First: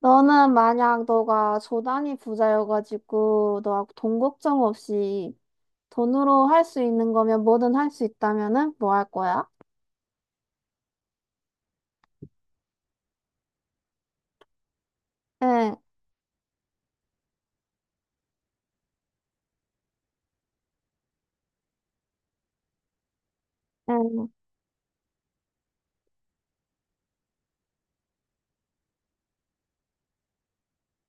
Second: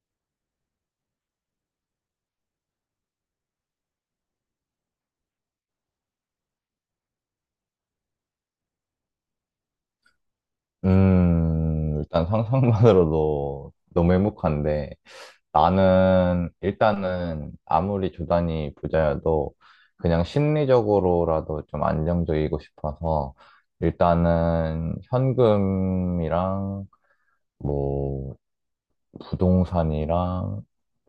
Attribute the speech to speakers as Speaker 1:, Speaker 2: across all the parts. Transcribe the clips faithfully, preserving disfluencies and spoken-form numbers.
Speaker 1: 너는 만약 너가 조단이 부자여가지고 너하고 돈 걱정 없이 돈으로 할 수 있는 거면 뭐든 할 수 있다면은 뭐 할 거야?
Speaker 2: 음, 일단 상상만으로도 너무 행복한데,
Speaker 1: 응.
Speaker 2: 나는 일단은 아무리 조단이 부자여도 그냥 심리적으로라도 좀 안정적이고 싶어서
Speaker 1: 응.
Speaker 2: 일단은 현금이랑 뭐 부동산이랑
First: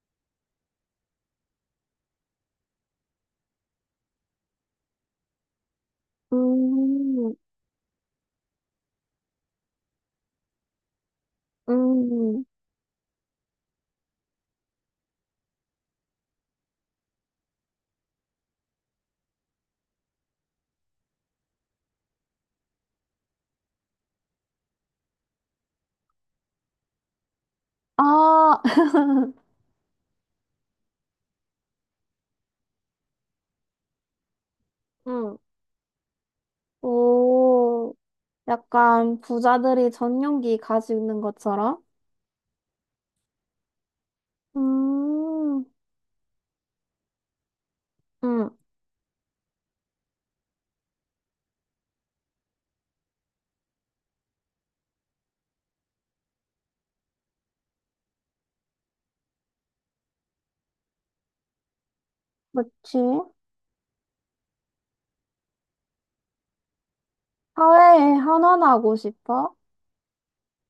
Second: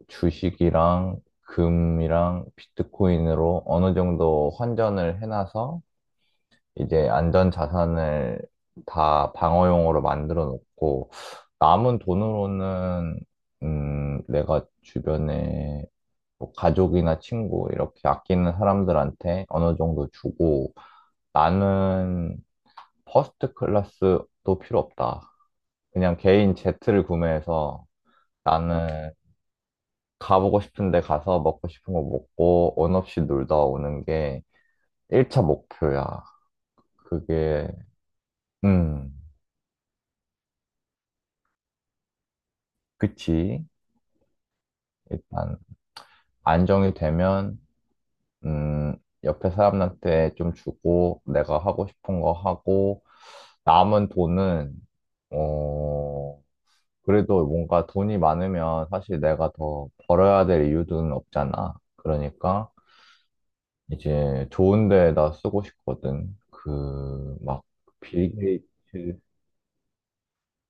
Speaker 2: 주식이랑 금이랑 비트코인으로 어느 정도 환전을 해놔서 이제
Speaker 1: 음.
Speaker 2: 안전 자산을 다 방어용으로 만들어 놓고 남은
Speaker 1: 음.
Speaker 2: 돈으로는 음, 내가 주변에 뭐 가족이나 친구 이렇게 아끼는 사람들한테 어느 정도 주고 나는 퍼스트 클래스도 필요 없다. 그냥 개인 제트를 구매해서
Speaker 1: 아,
Speaker 2: 나는 가보고 싶은데 가서 먹고 싶은 거 먹고 원 없이 놀다 오는 게
Speaker 1: 응.
Speaker 2: 일 차 목표야. 그게
Speaker 1: 오,
Speaker 2: 음,
Speaker 1: 약간 부자들이 전용기 가지고 있는 것처럼?
Speaker 2: 그치. 일단
Speaker 1: 음.
Speaker 2: 안정이 되면
Speaker 1: 응.
Speaker 2: 음, 옆에 사람한테 좀 주고 내가 하고 싶은 거 하고 남은 돈은 어, 그래도 뭔가 돈이 많으면 사실 내가 더 벌어야 될 이유는 없잖아. 그러니까
Speaker 1: 그치?
Speaker 2: 이제 좋은 데에다 쓰고 싶거든. 그, 막,
Speaker 1: 사회에
Speaker 2: 빌
Speaker 1: 환원하고
Speaker 2: 게이츠.
Speaker 1: 싶어?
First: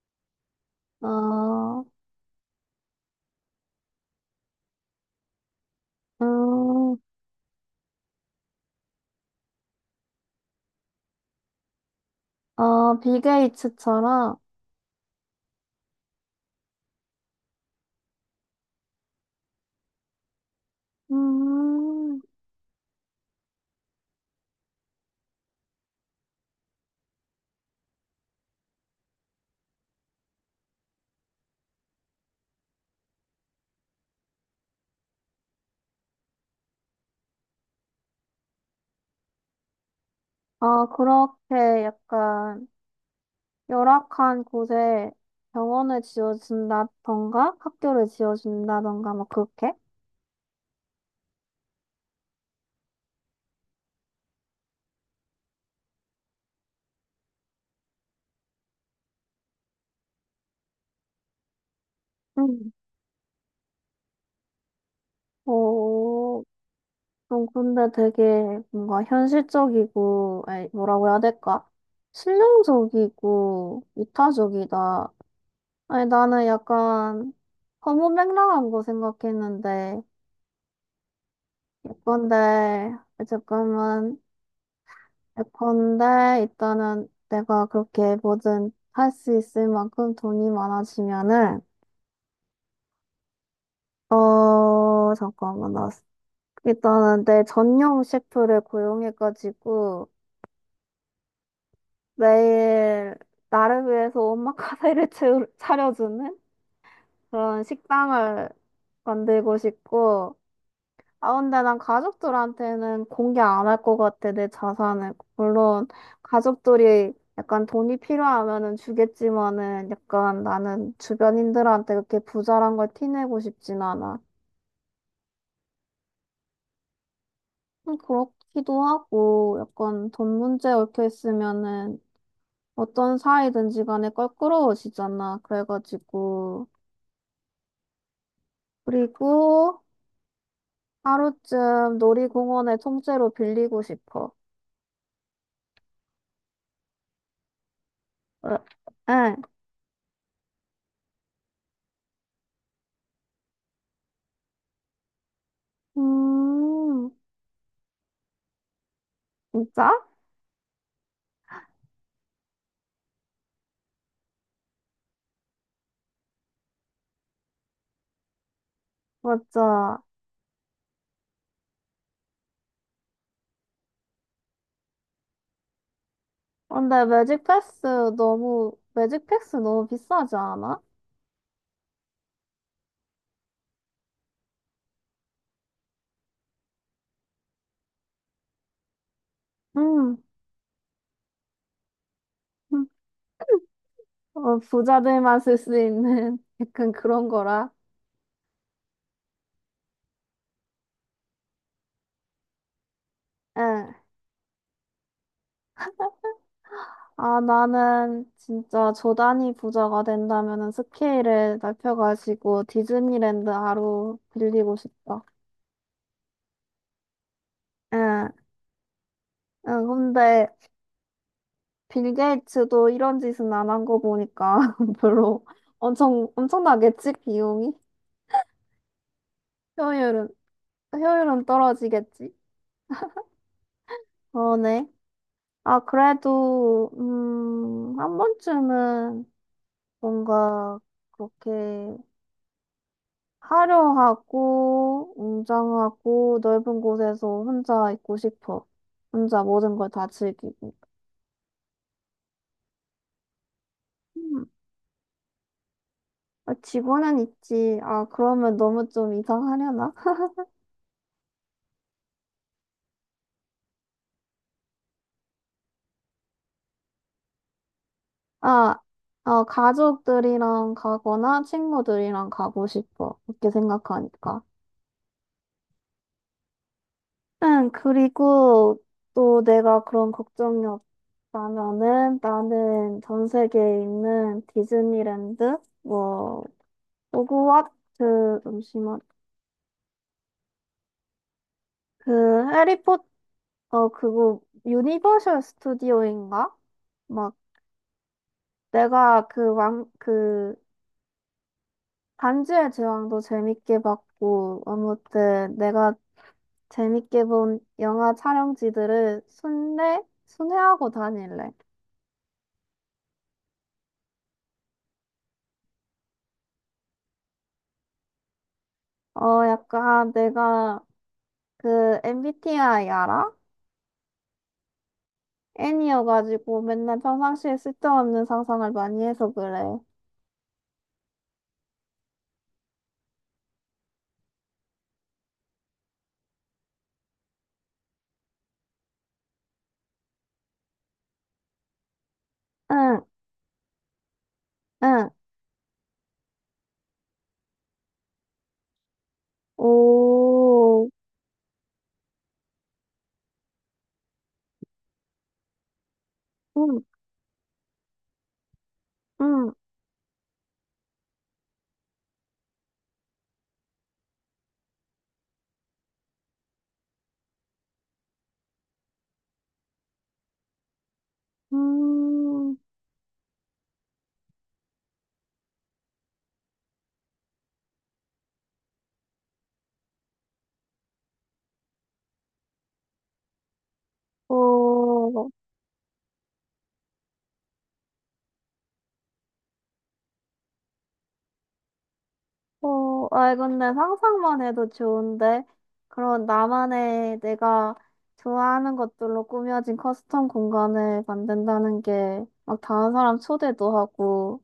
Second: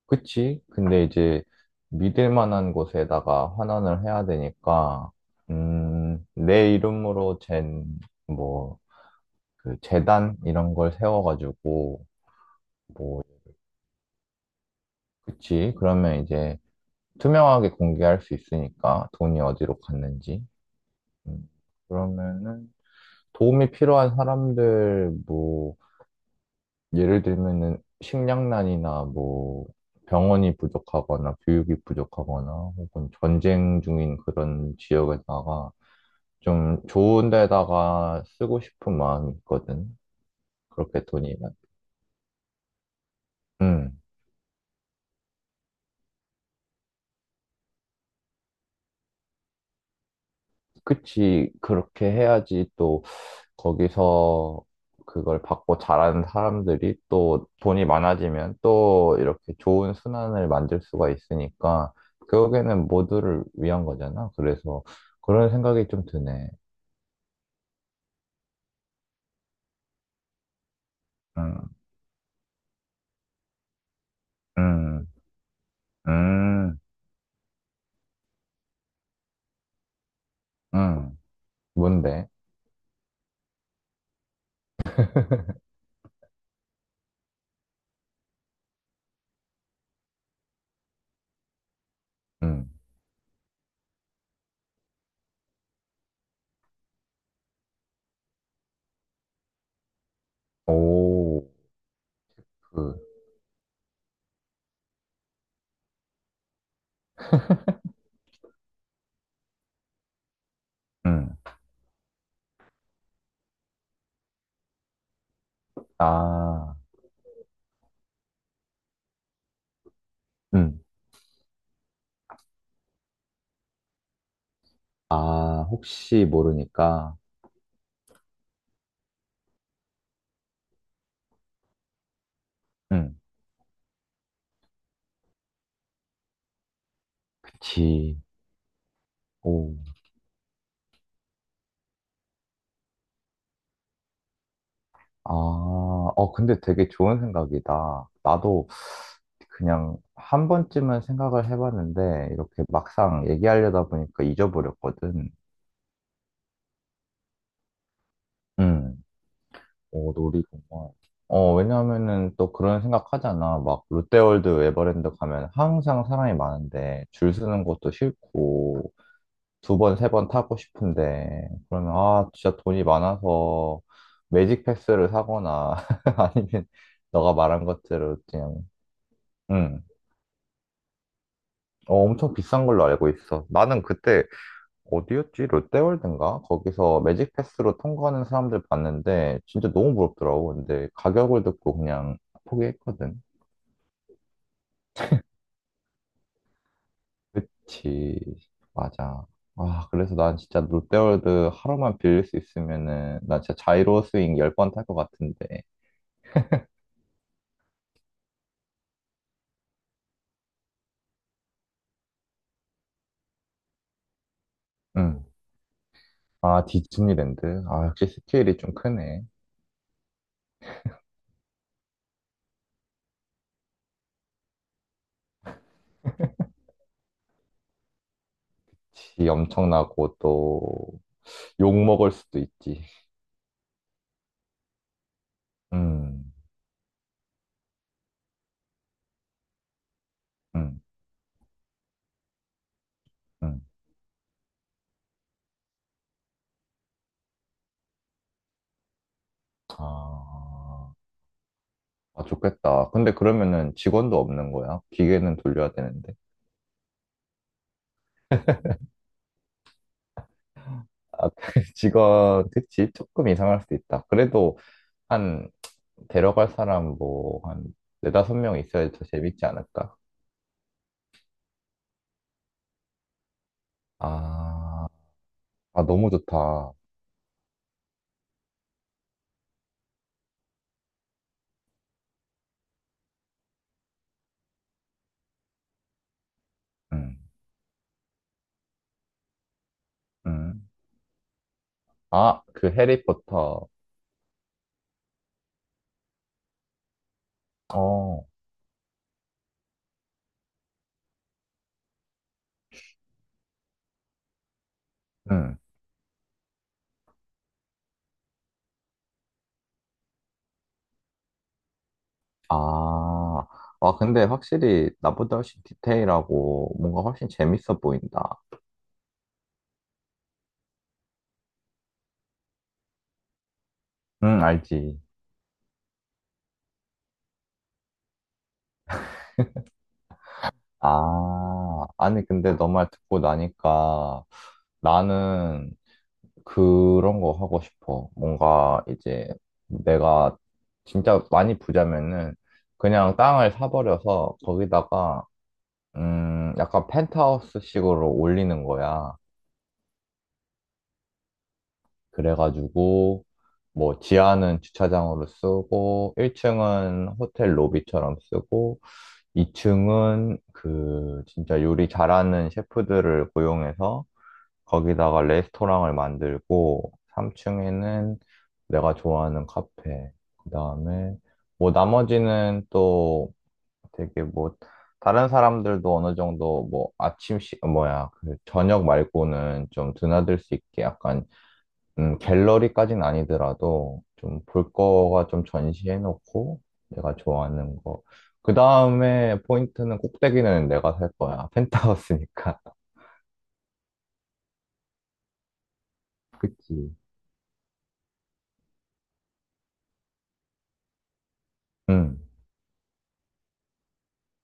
Speaker 2: 그치? 근데 이제
Speaker 1: 어.
Speaker 2: 믿을 만한 곳에다가 환원을 해야 되니까, 음, 내
Speaker 1: 음.
Speaker 2: 이름으로 잰, 뭐, 그 재단 이런 걸 세워가지고
Speaker 1: 어, 빌
Speaker 2: 뭐
Speaker 1: 게이츠처럼?
Speaker 2: 그치 그러면 이제 투명하게 공개할 수 있으니까 돈이 어디로 갔는지 음,
Speaker 1: 음.
Speaker 2: 그러면은 도움이 필요한 사람들 뭐 예를 들면은 식량난이나 뭐 병원이 부족하거나 교육이 부족하거나 혹은 전쟁 중인 그런 지역에다가 좀 좋은 데다가 쓰고 싶은 마음이 있거든.
Speaker 1: 아,
Speaker 2: 그렇게 돈이 많-
Speaker 1: 그렇게 약간
Speaker 2: 음
Speaker 1: 열악한 곳에 병원을 지어준다던가 학교를 지어준다던가 막 그렇게?
Speaker 2: 그치, 그렇게 해야지. 또 거기서 그걸 받고 잘하는 사람들이 또 돈이 많아지면 또 이렇게 좋은 순환을 만들 수가 있으니까
Speaker 1: 음.
Speaker 2: 결국에는 모두를 위한 거잖아. 그래서 그런 생각이 좀
Speaker 1: 어,
Speaker 2: 드네.
Speaker 1: 좀 근데 되게 뭔가 현실적이고, 아니, 뭐라고 해야 될까?
Speaker 2: 음,
Speaker 1: 실용적이고
Speaker 2: 음,
Speaker 1: 이타적이다. 아니, 나는
Speaker 2: 음,
Speaker 1: 약간 허무맹랑한 거 생각했는데,
Speaker 2: 음. 뭔데?
Speaker 1: 예쁜데, 잠깐만. 예컨대 일단은 내가 그렇게 뭐든 할 수 있을 만큼 돈이 많아지면은,
Speaker 2: 음.
Speaker 1: 어, 잠깐만. 나 일단은 내 전용 셰프를 고용해가지고
Speaker 2: 오, 그,
Speaker 1: 매일 나를 위해서 오마카세를 채우- 차려주는 그런 식당을 만들고 싶고.
Speaker 2: 음.
Speaker 1: 아, 근데 난 가족들한테는 공개 안 할 것 같아, 내 자산을. 물론
Speaker 2: 아,
Speaker 1: 가족들이 약간 돈이 필요하면은 주겠지만은, 약간
Speaker 2: 음.
Speaker 1: 나는 주변인들한테 그렇게 부자란 걸 티내고 싶진 않아.
Speaker 2: 아, 혹시 모르니까.
Speaker 1: 음, 그렇기도 하고, 약간 돈 문제 얽혀 있으면은 어떤
Speaker 2: 음.
Speaker 1: 사이든지 간에 껄끄러워지잖아. 그래가지고.
Speaker 2: 그치.
Speaker 1: 그리고
Speaker 2: 오.
Speaker 1: 하루쯤 놀이공원에 통째로 빌리고 싶어.
Speaker 2: 아, 어, 근데 되게 좋은 생각이다.
Speaker 1: 응.
Speaker 2: 나도
Speaker 1: 응.
Speaker 2: 그냥 한 번쯤은 생각을 해봤는데 이렇게 막상 얘기하려다 보니까 잊어버렸거든.
Speaker 1: 음.
Speaker 2: 응.
Speaker 1: 진짜?
Speaker 2: 어, 놀이공원. 어, 왜냐하면은 또 그런 생각하잖아. 막 롯데월드, 에버랜드 가면 항상 사람이 많은데 줄 서는 것도 싫고 두 번,
Speaker 1: 맞아.
Speaker 2: 세 번 타고 싶은데 그러면 아, 진짜 돈이 많아서 매직 패스를 사거나 아니면
Speaker 1: 근데
Speaker 2: 너가
Speaker 1: 매직
Speaker 2: 말한
Speaker 1: 패스
Speaker 2: 것대로 그냥.
Speaker 1: 너무, 매직 패스
Speaker 2: 응.
Speaker 1: 너무 비싸지 않아?
Speaker 2: 어, 엄청 비싼 걸로 알고 있어. 나는 그때 어디였지? 롯데월드인가? 거기서 매직 패스로 통과하는 사람들 봤는데 진짜 너무
Speaker 1: 응.
Speaker 2: 부럽더라고. 근데 가격을 듣고 그냥
Speaker 1: 응.
Speaker 2: 포기했거든.
Speaker 1: 어, 부자들만 쓸 수 있는 약간 그런 거라.
Speaker 2: 그치. 맞아. 아, 그래서 난 진짜 롯데월드 하루만 빌릴 수 있으면은 나 진짜
Speaker 1: 응.
Speaker 2: 자이로 스윙 열 번 탈 것 같은데.
Speaker 1: 아, 나는 진짜 조단이 부자가 된다면은 스케일을 넓혀가지고 디즈니랜드 하루 빌리고 싶다.
Speaker 2: 응. 아, 디즈니랜드. 아, 역시
Speaker 1: 응.
Speaker 2: 스케일이 좀 크네.
Speaker 1: 응. 근데 빌 게이츠도 이런 짓은 안 한 거 보니까 별로. 엄청, 엄청나겠지? 비용이?
Speaker 2: 지 엄청나고
Speaker 1: 효율은,
Speaker 2: 또
Speaker 1: 효율은
Speaker 2: 욕먹을
Speaker 1: 떨어지겠지?
Speaker 2: 수도 있지.
Speaker 1: 어. 네. 아,
Speaker 2: 음,
Speaker 1: 그래도, 음, 한 번쯤은 뭔가
Speaker 2: 음,
Speaker 1: 그렇게
Speaker 2: 음.
Speaker 1: 화려하고, 웅장하고, 넓은 곳에서 혼자 있고 싶어. 혼자 모든 걸 다 즐기고.
Speaker 2: 아. 아, 좋겠다. 근데 그러면은 직원도
Speaker 1: 음,
Speaker 2: 없는 거야? 기계는 돌려야 되는데.
Speaker 1: 아, 직원은 있지. 아, 그러면 너무 좀 이상하려나?
Speaker 2: 아, 직원, 그치? 조금 이상할 수도 있다. 그래도 한, 데려갈 사람 뭐, 한, 네다섯 명
Speaker 1: 아,
Speaker 2: 있어야 더
Speaker 1: 어,
Speaker 2: 재밌지 않을까?
Speaker 1: 가족들이랑 가거나 친구들이랑 가고 싶어. 이렇게 생각하니까.
Speaker 2: 아, 아, 너무 좋다.
Speaker 1: 응, 그리고 또 내가 그런 걱정이. 그러면은 나는 전 세계에 있는 디즈니랜드, 뭐,
Speaker 2: 응,
Speaker 1: 호그와트, 잠시만.
Speaker 2: 응.
Speaker 1: 그,
Speaker 2: 아, 그
Speaker 1: 해리포터,
Speaker 2: 해리포터.
Speaker 1: 어, 그거, 유니버셜 스튜디오인가? 막,
Speaker 2: 어,
Speaker 1: 내가 그 왕, 그, 반지의 제왕도 재밌게 봤고, 아무튼
Speaker 2: 응.
Speaker 1: 내가 재밌게 본 영화 촬영지들을 순례? 순회하고 다닐래.
Speaker 2: 아, 아, 근데 확실히 나보다 훨씬 디테일하고 뭔가 훨씬 재밌어 보인다.
Speaker 1: 어, 약간 내가 그 엠비티아이 알아?
Speaker 2: 응, 알지.
Speaker 1: N이어가지고 맨날 평상시에 쓸데없는 상상을 많이 해서 그래.
Speaker 2: 아, 아니, 근데 너 말 듣고 나니까 나는 그런 거 하고 싶어. 뭔가 이제 내가 진짜 많이 부자면은
Speaker 1: 응.
Speaker 2: 그냥 땅을 사버려서
Speaker 1: 응.
Speaker 2: 거기다가, 음, 약간 펜트하우스식으로 올리는 거야.
Speaker 1: 오.
Speaker 2: 그래가지고, 뭐, 지하는 주차장으로 쓰고,
Speaker 1: 음.
Speaker 2: 일 층은 호텔 로비처럼 쓰고,
Speaker 1: 음.
Speaker 2: 이 층은 그 진짜 요리 잘하는 셰프들을 고용해서 거기다가 레스토랑을 만들고, 삼 층에는 내가 좋아하는 카페. 그다음에 뭐
Speaker 1: 음.
Speaker 2: 나머지는 또 되게 뭐 다른 사람들도 어느 정도 뭐 아침 시 뭐야 그 저녁 말고는 좀 드나들 수 있게 약간, 음 갤러리까지는 아니더라도 좀 볼 거가
Speaker 1: 오.
Speaker 2: 좀 전시해 놓고, 내가 좋아하는 거. 그다음에 포인트는 꼭대기는 내가 살 거야. 펜트하우스니까.
Speaker 1: 오. 아, 근데 상상만 해도 좋은데? 그런
Speaker 2: 그치.
Speaker 1: 나만의 내가 좋아하는 것들로 꾸며진 커스텀 공간을 만든다는
Speaker 2: 응.
Speaker 1: 게, 막 다른 사람 초대도 하고.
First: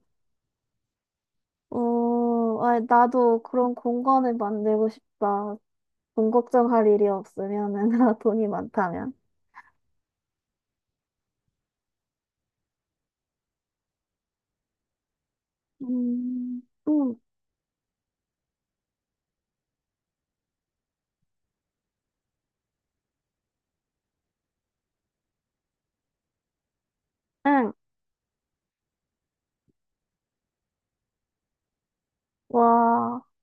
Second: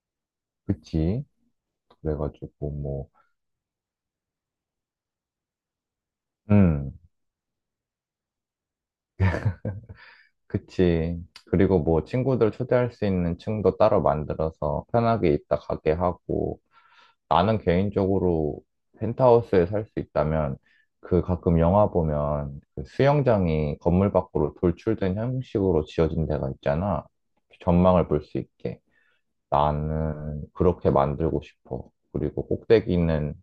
Speaker 2: 그치.
Speaker 1: 오,
Speaker 2: 그래가지고
Speaker 1: 아,
Speaker 2: 뭐,
Speaker 1: 나도 그런 공간을 만들고 싶다. 돈 걱정할
Speaker 2: 음,
Speaker 1: 일이 없으면은, 돈이 많다면.
Speaker 2: 그치. 그리고 뭐 친구들 초대할 수 있는 층도 따로 만들어서 편하게 있다 가게 하고
Speaker 1: 음. 음.
Speaker 2: 나는 개인적으로 펜트하우스에 살 수 있다면 그 가끔 영화 보면 그 수영장이 건물 밖으로 돌출된 형식으로 지어진 데가 있잖아.
Speaker 1: 응.
Speaker 2: 전망을 볼 수 있게. 나는 그렇게 만들고 싶어. 그리고
Speaker 1: 와.
Speaker 2: 꼭대기는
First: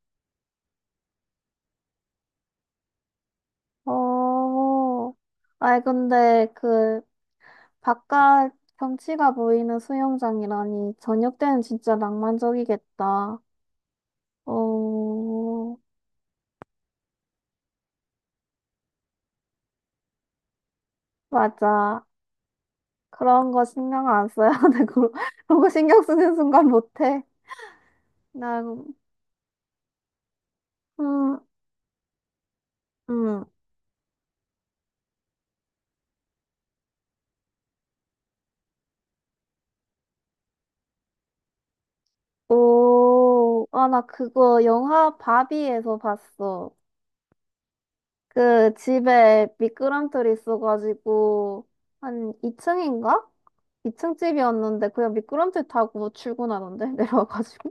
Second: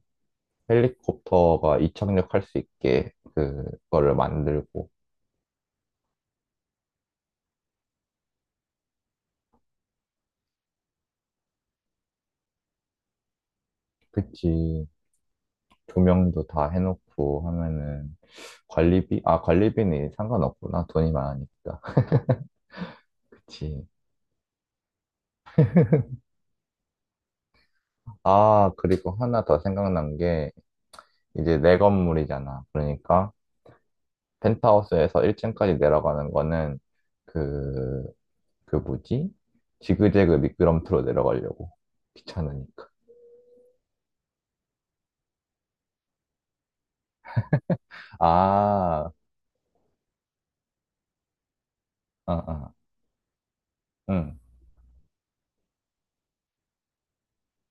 Speaker 2: 헬리콥터가 이착륙할 수 있게 그거를 만들고.
Speaker 1: 어. 아이, 근데 그, 바깥 경치가 보이는 수영장이라니, 저녁 때는 진짜 낭만적이겠다.
Speaker 2: 그치.
Speaker 1: 어,
Speaker 2: 조명도 다 해놓고 하면은 관리비? 아, 관리비는 상관없구나. 돈이 많으니까.
Speaker 1: 맞아. 그런 거
Speaker 2: 그치.
Speaker 1: 신경 안 써야 되고, 그런 거 신경 쓰는 순간 못해. 나,
Speaker 2: 아, 그리고 하나 더 생각난 게
Speaker 1: 음,
Speaker 2: 이제 내 건물이잖아. 그러니까
Speaker 1: 음.
Speaker 2: 펜트하우스에서 일 층까지 내려가는 거는 그, 그 뭐지? 지그재그 미끄럼틀로 내려가려고. 귀찮으니까.
Speaker 1: 오, 아, 나 그거 영화 바비에서 봤어. 그
Speaker 2: 아,
Speaker 1: 집에 미끄럼틀이 있어가지고 한
Speaker 2: 아, 아,
Speaker 1: 이 층인가? 이 층
Speaker 2: 응.
Speaker 1: 집이었는데 그냥 미끄럼틀 타고 출근하던데 내려와가지고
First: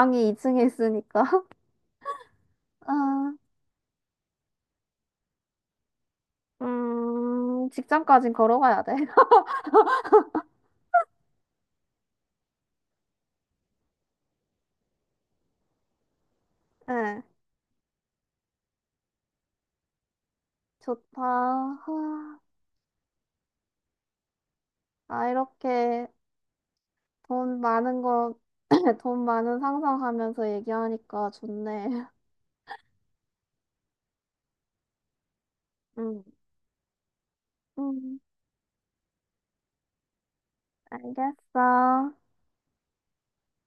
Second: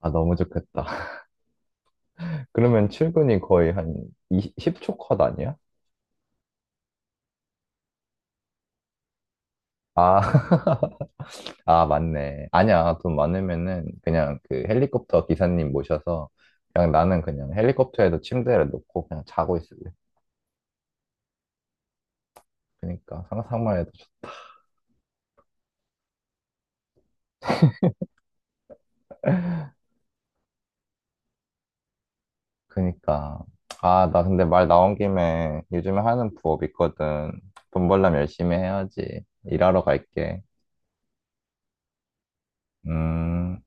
Speaker 2: 아, 너무
Speaker 1: 이 층에
Speaker 2: 좋겠다.
Speaker 1: 있으니까
Speaker 2: 그러면
Speaker 1: 아,
Speaker 2: 출근이 거의 한 이십 십 초 컷 아니야?
Speaker 1: 음, 직장까진 걸어가야 돼.
Speaker 2: 아, 아, 맞네. 아니야. 돈 많으면은 그냥 그 헬리콥터 기사님 모셔서 그냥
Speaker 1: 네,
Speaker 2: 나는 그냥 헬리콥터에도 침대를 놓고 그냥 자고 있을래.
Speaker 1: 좋다. 아,
Speaker 2: 그니까 상상만 해도 좋-
Speaker 1: 아, 이렇게 돈 많은 거, 돈 많은 상상하면서 얘기하니까 좋네.
Speaker 2: 그니까 아, 나 근데 말 나온 김에 요즘에
Speaker 1: 음.
Speaker 2: 하는 부업 있거든. 돈
Speaker 1: 음.
Speaker 2: 벌려면 열심히 해야지. 일하러 갈게.
Speaker 1: 알겠어.
Speaker 2: 음.